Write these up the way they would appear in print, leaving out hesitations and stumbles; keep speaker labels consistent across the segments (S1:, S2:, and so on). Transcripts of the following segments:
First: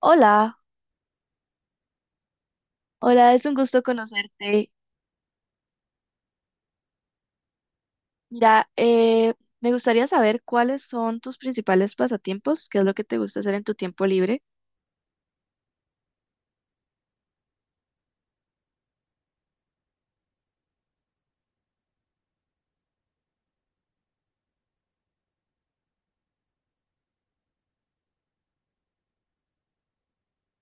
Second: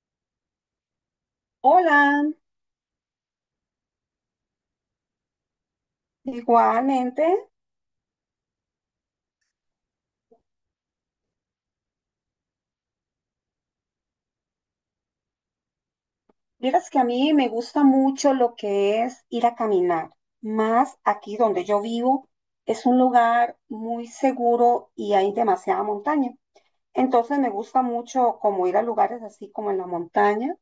S1: Hola,
S2: Hola,
S1: hola, es un gusto conocerte.
S2: igualmente.
S1: Mira, me gustaría saber cuáles son tus principales pasatiempos, qué es lo que te gusta hacer en tu tiempo libre.
S2: Vieras que a mí me gusta mucho lo que es ir a caminar, más aquí donde yo vivo. Es un lugar muy seguro y hay demasiada montaña. Entonces me gusta mucho como ir a lugares así como en la montaña,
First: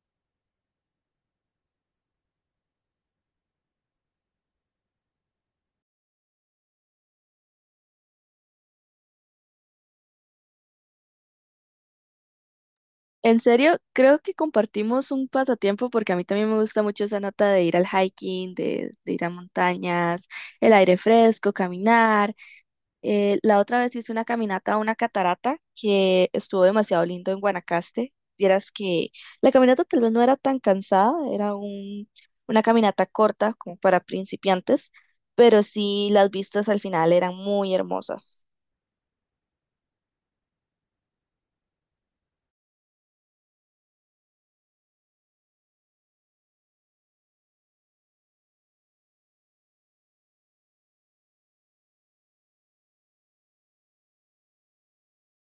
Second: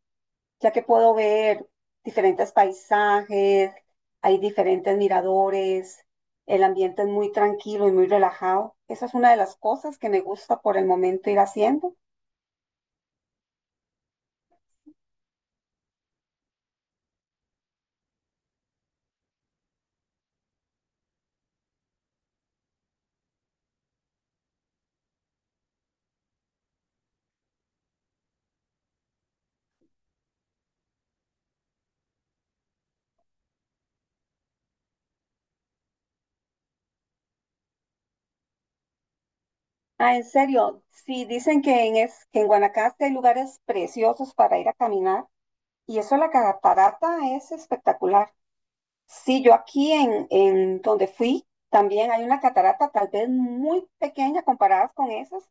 S2: ya que puedo ver diferentes paisajes, hay diferentes miradores, el ambiente es muy tranquilo y muy relajado. Esa es una de las cosas que me gusta por el momento ir haciendo.
S1: En serio, creo que compartimos un pasatiempo porque a mí también me gusta mucho esa nota de ir al hiking, de ir a montañas, el aire fresco, caminar. La otra vez hice una caminata a una catarata que estuvo demasiado lindo en Guanacaste. Vieras que la caminata tal vez no era tan cansada, una caminata corta como para principiantes, pero sí las vistas al final eran muy hermosas.
S2: Ah, en serio, sí, dicen que que en Guanacaste hay lugares preciosos para ir a caminar y eso de la catarata es espectacular. Sí, yo aquí en donde fui también hay una catarata tal vez muy pequeña comparadas con esas,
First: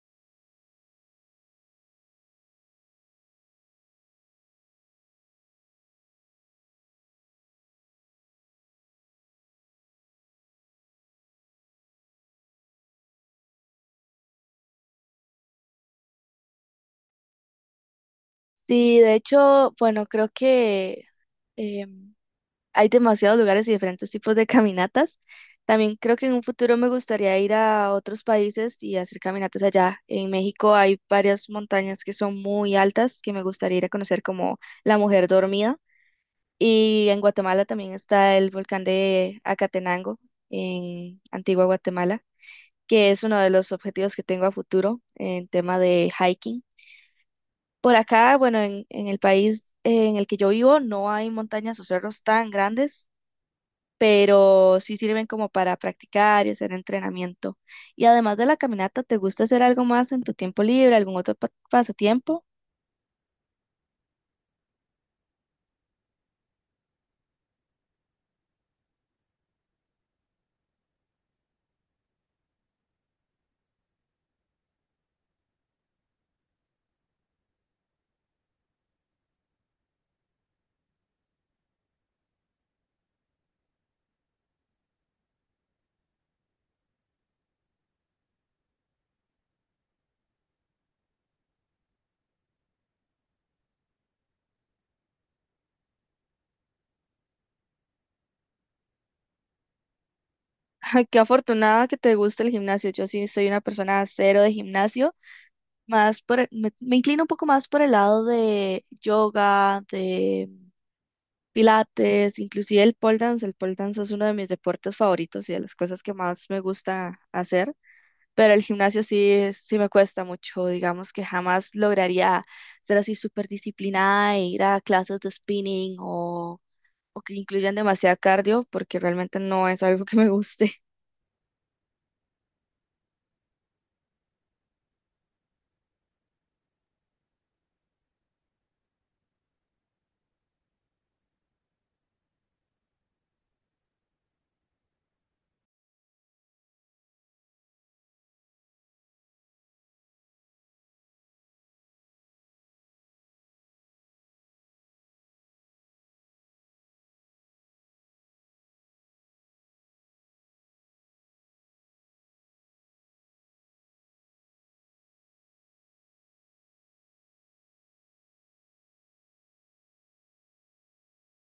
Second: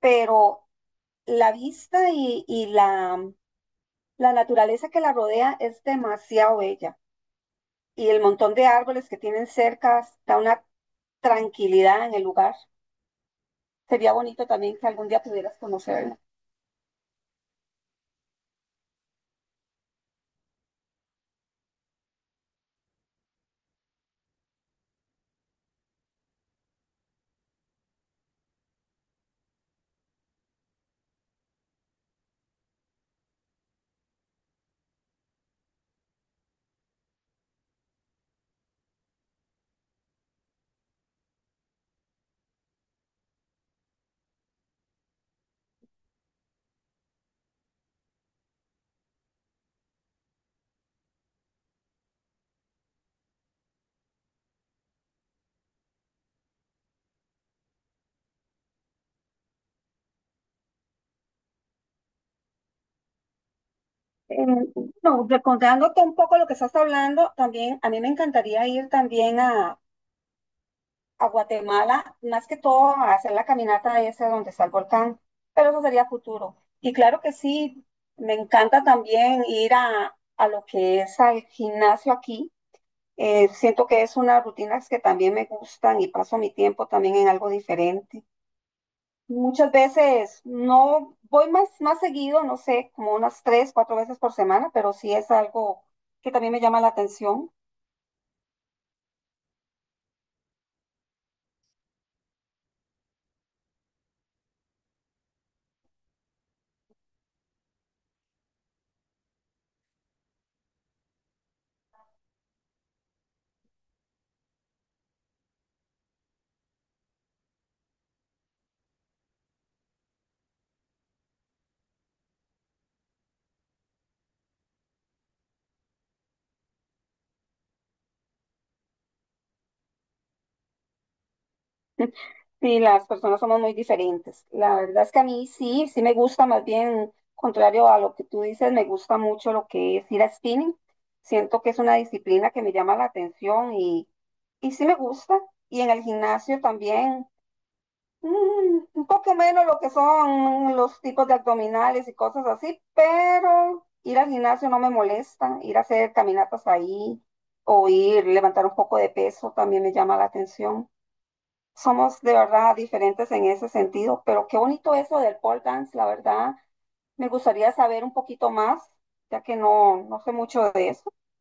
S2: pero la vista y la naturaleza que la rodea es demasiado bella y el montón de árboles que tienen cerca da una tranquilidad en el lugar. Sería bonito también que algún día pudieras conocerla.
S1: Sí, de hecho, bueno, creo que em, hay demasiados lugares y diferentes tipos de caminatas. También creo que en un futuro me gustaría ir a otros países y hacer caminatas allá. En México hay varias montañas que son muy altas que me gustaría ir a conocer como la Mujer Dormida. Y en Guatemala también está el volcán de Acatenango, en Antigua Guatemala, que es uno de los objetivos que tengo a futuro en tema de hiking. Por acá, bueno, en el país en el que yo vivo no hay montañas o cerros tan grandes pero sí sirven como para practicar y hacer entrenamiento. Y además de la caminata, ¿te gusta hacer algo más en tu tiempo libre, algún otro pasatiempo?
S2: Eh, no, recordándote un poco lo que estás hablando, también a mí me encantaría ir también a Guatemala, más que todo a hacer la caminata esa donde está el volcán, pero eso sería futuro. Y claro que sí, me encanta también ir a lo que es al gimnasio aquí. Siento que es una rutinas que también me gustan y paso mi tiempo también en algo diferente. Muchas veces no voy más seguido, no sé, como unas tres, cuatro veces por semana, pero sí es algo que también me llama la atención.
S1: Ay, qué afortunada que te guste el gimnasio. Yo sí soy una persona cero de gimnasio, más me inclino un poco más por el lado de yoga, de pilates, inclusive el pole dance. El pole dance es uno de mis deportes favoritos y de las cosas que más me gusta hacer. Pero el gimnasio sí me cuesta mucho, digamos que jamás lograría ser así súper disciplinada e ir a clases de spinning, o que incluyan demasiado cardio, porque realmente no es algo que me guste.
S2: Sí, las personas somos muy diferentes. La verdad es que a mí sí, sí me gusta, más bien, contrario a lo que tú dices, me gusta mucho lo que es ir a spinning. Siento que es una disciplina que me llama la atención y sí me gusta. Y en el gimnasio también. Mm, un poco menos lo que son los tipos de abdominales y cosas así, pero ir al gimnasio no me molesta, ir a hacer caminatas ahí o ir levantar un poco de peso también me llama la atención. Somos de verdad diferentes en ese sentido, pero qué bonito eso del pole dance, la verdad. Me gustaría saber un poquito más, ya que no sé mucho de eso.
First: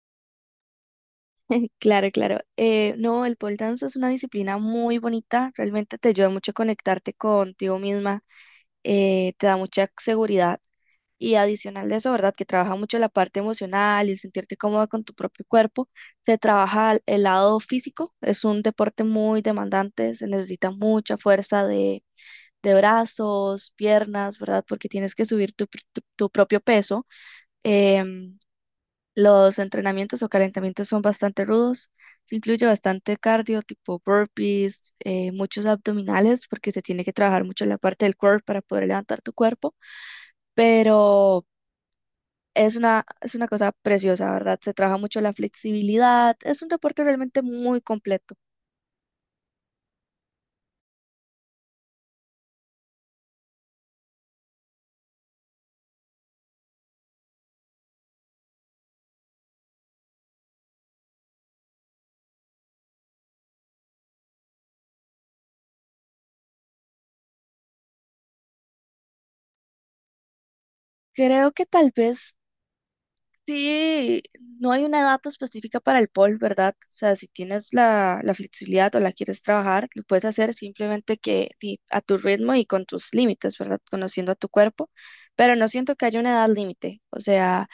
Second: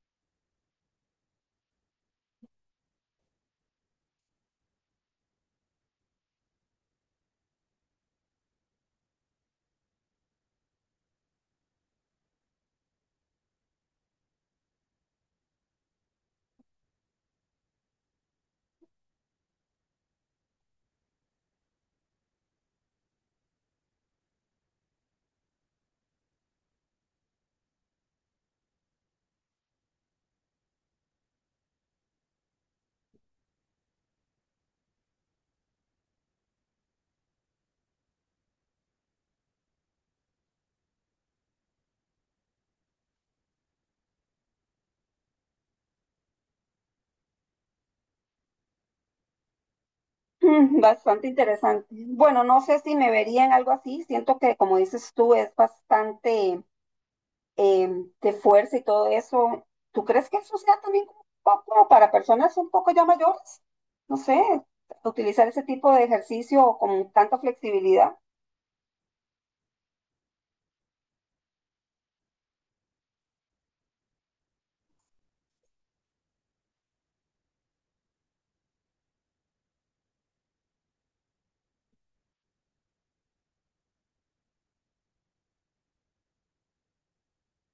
S1: Claro, claro. No, el pole dance es una disciplina muy bonita, realmente te ayuda mucho a conectarte contigo misma, te da mucha seguridad y adicional de eso, ¿verdad? Que trabaja mucho la parte emocional y el sentirte cómoda con tu propio cuerpo. Se trabaja el lado físico, es un deporte muy demandante, se necesita mucha fuerza de brazos, piernas, ¿verdad? Porque tienes que subir tu propio peso. Em, los entrenamientos o calentamientos son bastante rudos. Se incluye bastante cardio, tipo burpees, muchos abdominales, porque se tiene que trabajar mucho la parte del core para poder levantar tu cuerpo. Pero es una cosa preciosa, ¿verdad? Se trabaja mucho la flexibilidad. Es un deporte realmente muy completo.
S2: Mm, bastante interesante. Bueno, no sé si me vería en algo así. Siento que, como dices tú, es bastante de fuerza y todo eso. ¿Tú crees que eso sea también como un poco para personas un poco ya mayores? No sé, utilizar ese tipo de ejercicio con tanta flexibilidad.
S1: Creo que tal vez sí, no hay una edad específica para el pole, ¿verdad? O sea, si tienes la flexibilidad o la quieres trabajar, lo puedes hacer simplemente que a tu ritmo y con tus límites, ¿verdad? Conociendo a tu cuerpo, pero no siento que haya una edad límite. O sea,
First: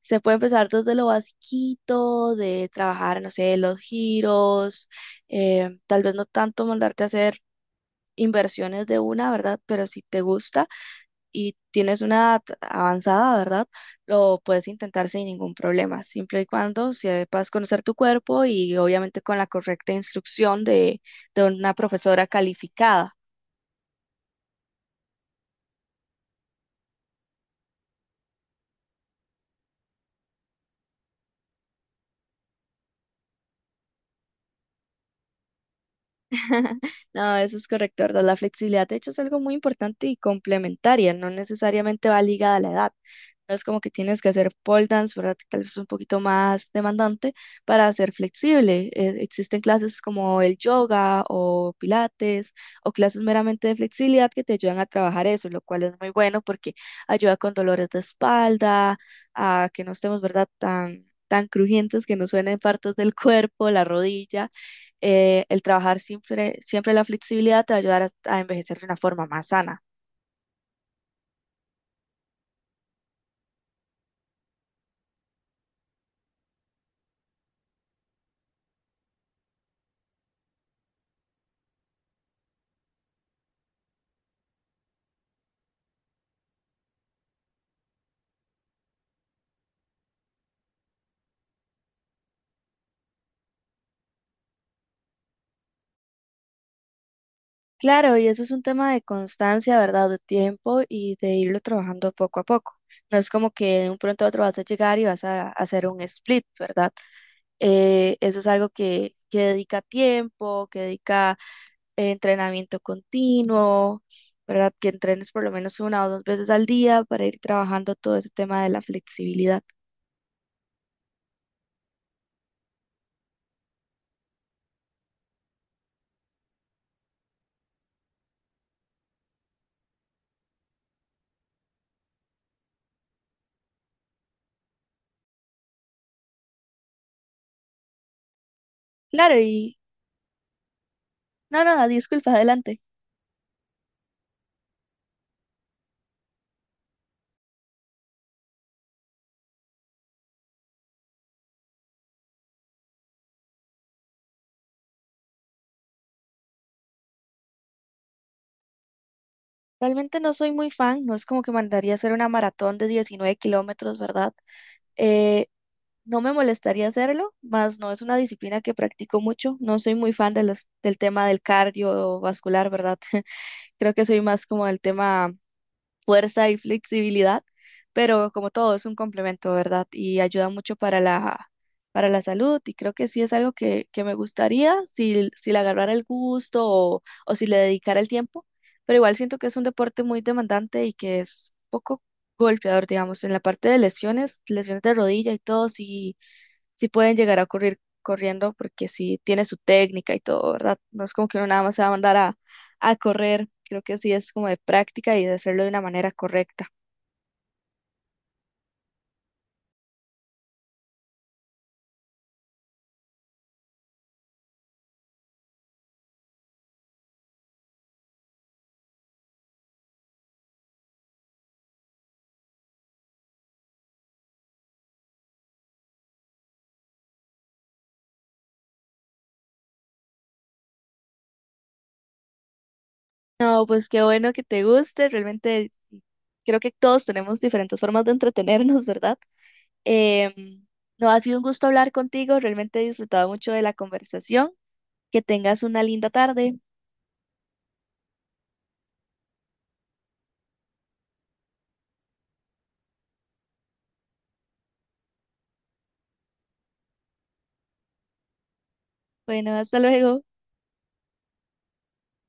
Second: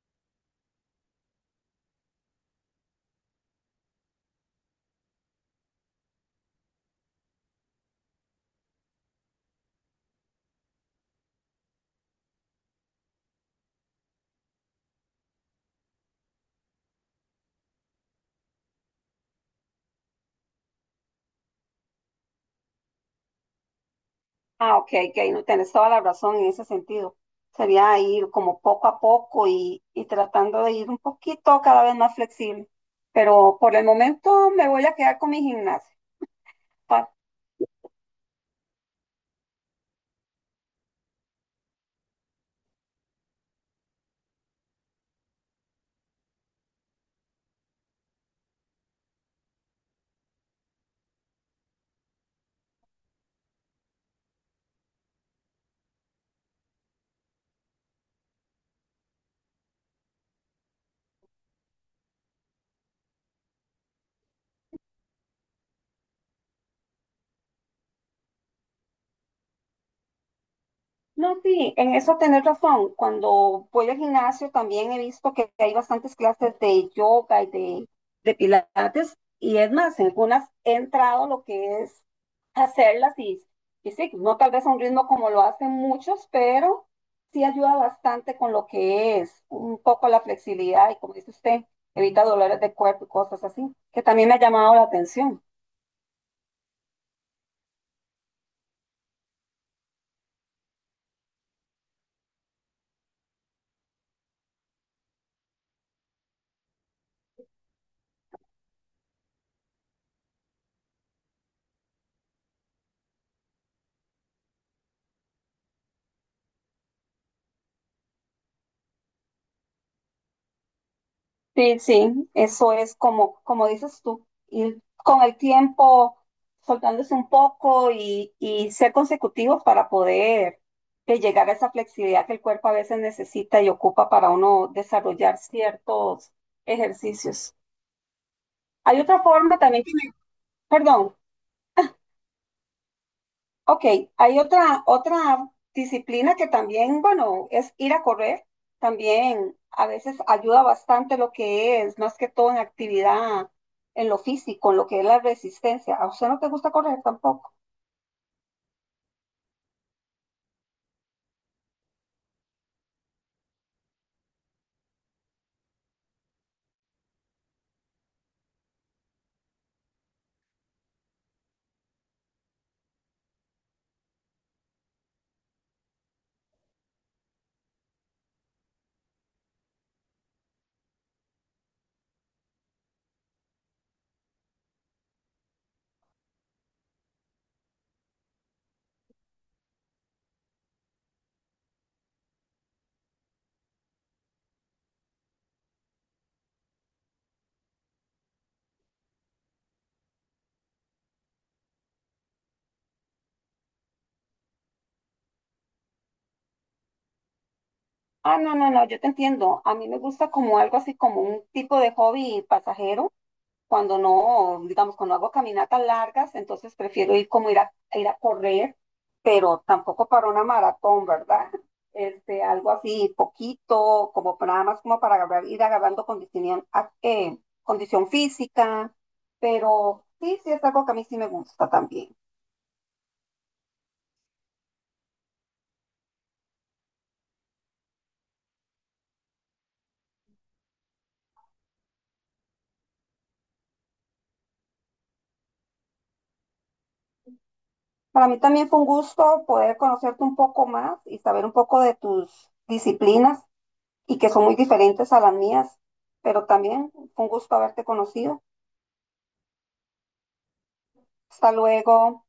S1: se puede empezar desde lo basiquito, de trabajar, no sé, los giros, tal vez no tanto mandarte a hacer inversiones de una, ¿verdad? Pero si te gusta y tienes una edad avanzada, ¿verdad? Lo puedes intentar sin ningún problema, siempre y cuando sepas conocer tu cuerpo y obviamente con la correcta instrucción de una profesora calificada.
S2: Ah, ok, ok, no tienes toda la razón en ese sentido. Sería ir como poco a poco y tratando de ir un poquito cada vez más flexible. Pero por el momento me voy a quedar con mi gimnasia.
S1: No, eso es correcto, ¿verdad? La flexibilidad, de hecho, es algo muy importante y complementaria, no necesariamente va ligada a la edad. No es como que tienes que hacer pole dance, ¿verdad? Que tal vez es un poquito más demandante para ser flexible. Existen clases como el yoga o pilates o clases meramente de flexibilidad que te ayudan a trabajar eso, lo cual es muy bueno porque ayuda con dolores de espalda, a que no estemos, ¿verdad? Tan crujientes que nos suenen partes del cuerpo, la rodilla el trabajar siempre la flexibilidad te va a ayudar a envejecer de una forma más sana.
S2: No, sí, en eso tenés razón. Cuando voy al gimnasio también he visto que hay bastantes clases de yoga de pilates. Y es más, en algunas he entrado lo que es hacerlas y sí, no tal vez a un ritmo como lo hacen muchos, pero sí ayuda bastante con lo que es un poco la flexibilidad y como dice usted, evita dolores de cuerpo y cosas así, que también me ha llamado la atención.
S1: Claro, y eso es un tema de constancia, ¿verdad? De tiempo y de irlo trabajando poco a poco. No es como que de un pronto a otro vas a llegar y hacer un split, ¿verdad? Eso es algo que dedica tiempo, que dedica entrenamiento continuo, ¿verdad? Que entrenes por lo menos una o dos veces al día para ir trabajando todo ese tema de la flexibilidad.
S2: Sí, sí, eso es como, como dices tú, ir con el tiempo soltándose un poco y ser consecutivos para poder llegar a esa flexibilidad que el cuerpo a veces necesita y ocupa para uno desarrollar ciertos ejercicios. Hay otra
S1: Claro,
S2: forma
S1: y
S2: también que me- perdón.
S1: no, no, disculpa, adelante.
S2: Ok, hay otra disciplina que también, bueno, es ir a correr. También a veces ayuda bastante lo que es, más que todo en actividad, en lo físico, en lo que es la resistencia. ¿A usted no te gusta correr tampoco?
S1: Realmente no soy muy fan, no es como que mandaría hacer una maratón de 19 kilómetros, ¿verdad? Eh, no me molestaría hacerlo, más no es una disciplina que practico mucho, no soy muy fan de del tema del cardiovascular, ¿verdad? Creo que soy más como del tema fuerza y flexibilidad, pero como todo es un complemento, ¿verdad? Y ayuda mucho para para la salud y creo que sí es algo que me gustaría si le agarrara el gusto o si le dedicara el tiempo, pero igual siento que es un deporte muy demandante y que es poco golpeador, digamos, en la parte de lesiones, lesiones de rodilla y todo, sí pueden llegar a ocurrir corriendo porque sí tiene su técnica y todo, ¿verdad? No es como que uno nada más se va a mandar a correr, creo que sí es como de práctica y de hacerlo de una manera correcta.
S2: Ah, no, no, no, yo te entiendo. A mí me gusta como algo así como un tipo de hobby pasajero. Cuando no, digamos, cuando hago caminatas largas, entonces prefiero ir como ir ir a correr, pero tampoco para una maratón, ¿verdad? Este, algo así, poquito, nada más ir agarrando condición, condición física, pero sí, sí es algo que a mí sí me gusta también.
S1: No, pues qué bueno que te guste, realmente creo que todos tenemos diferentes formas de entretenernos, ¿verdad? Em, no, ha sido un gusto hablar contigo, realmente he disfrutado mucho de la conversación, que tengas una linda tarde.
S2: Para mí también fue un gusto poder conocerte un poco más y saber un poco de tus disciplinas y que son muy diferentes a las mías, pero también fue un gusto haberte conocido.
S1: Bueno, hasta luego.
S2: Hasta luego.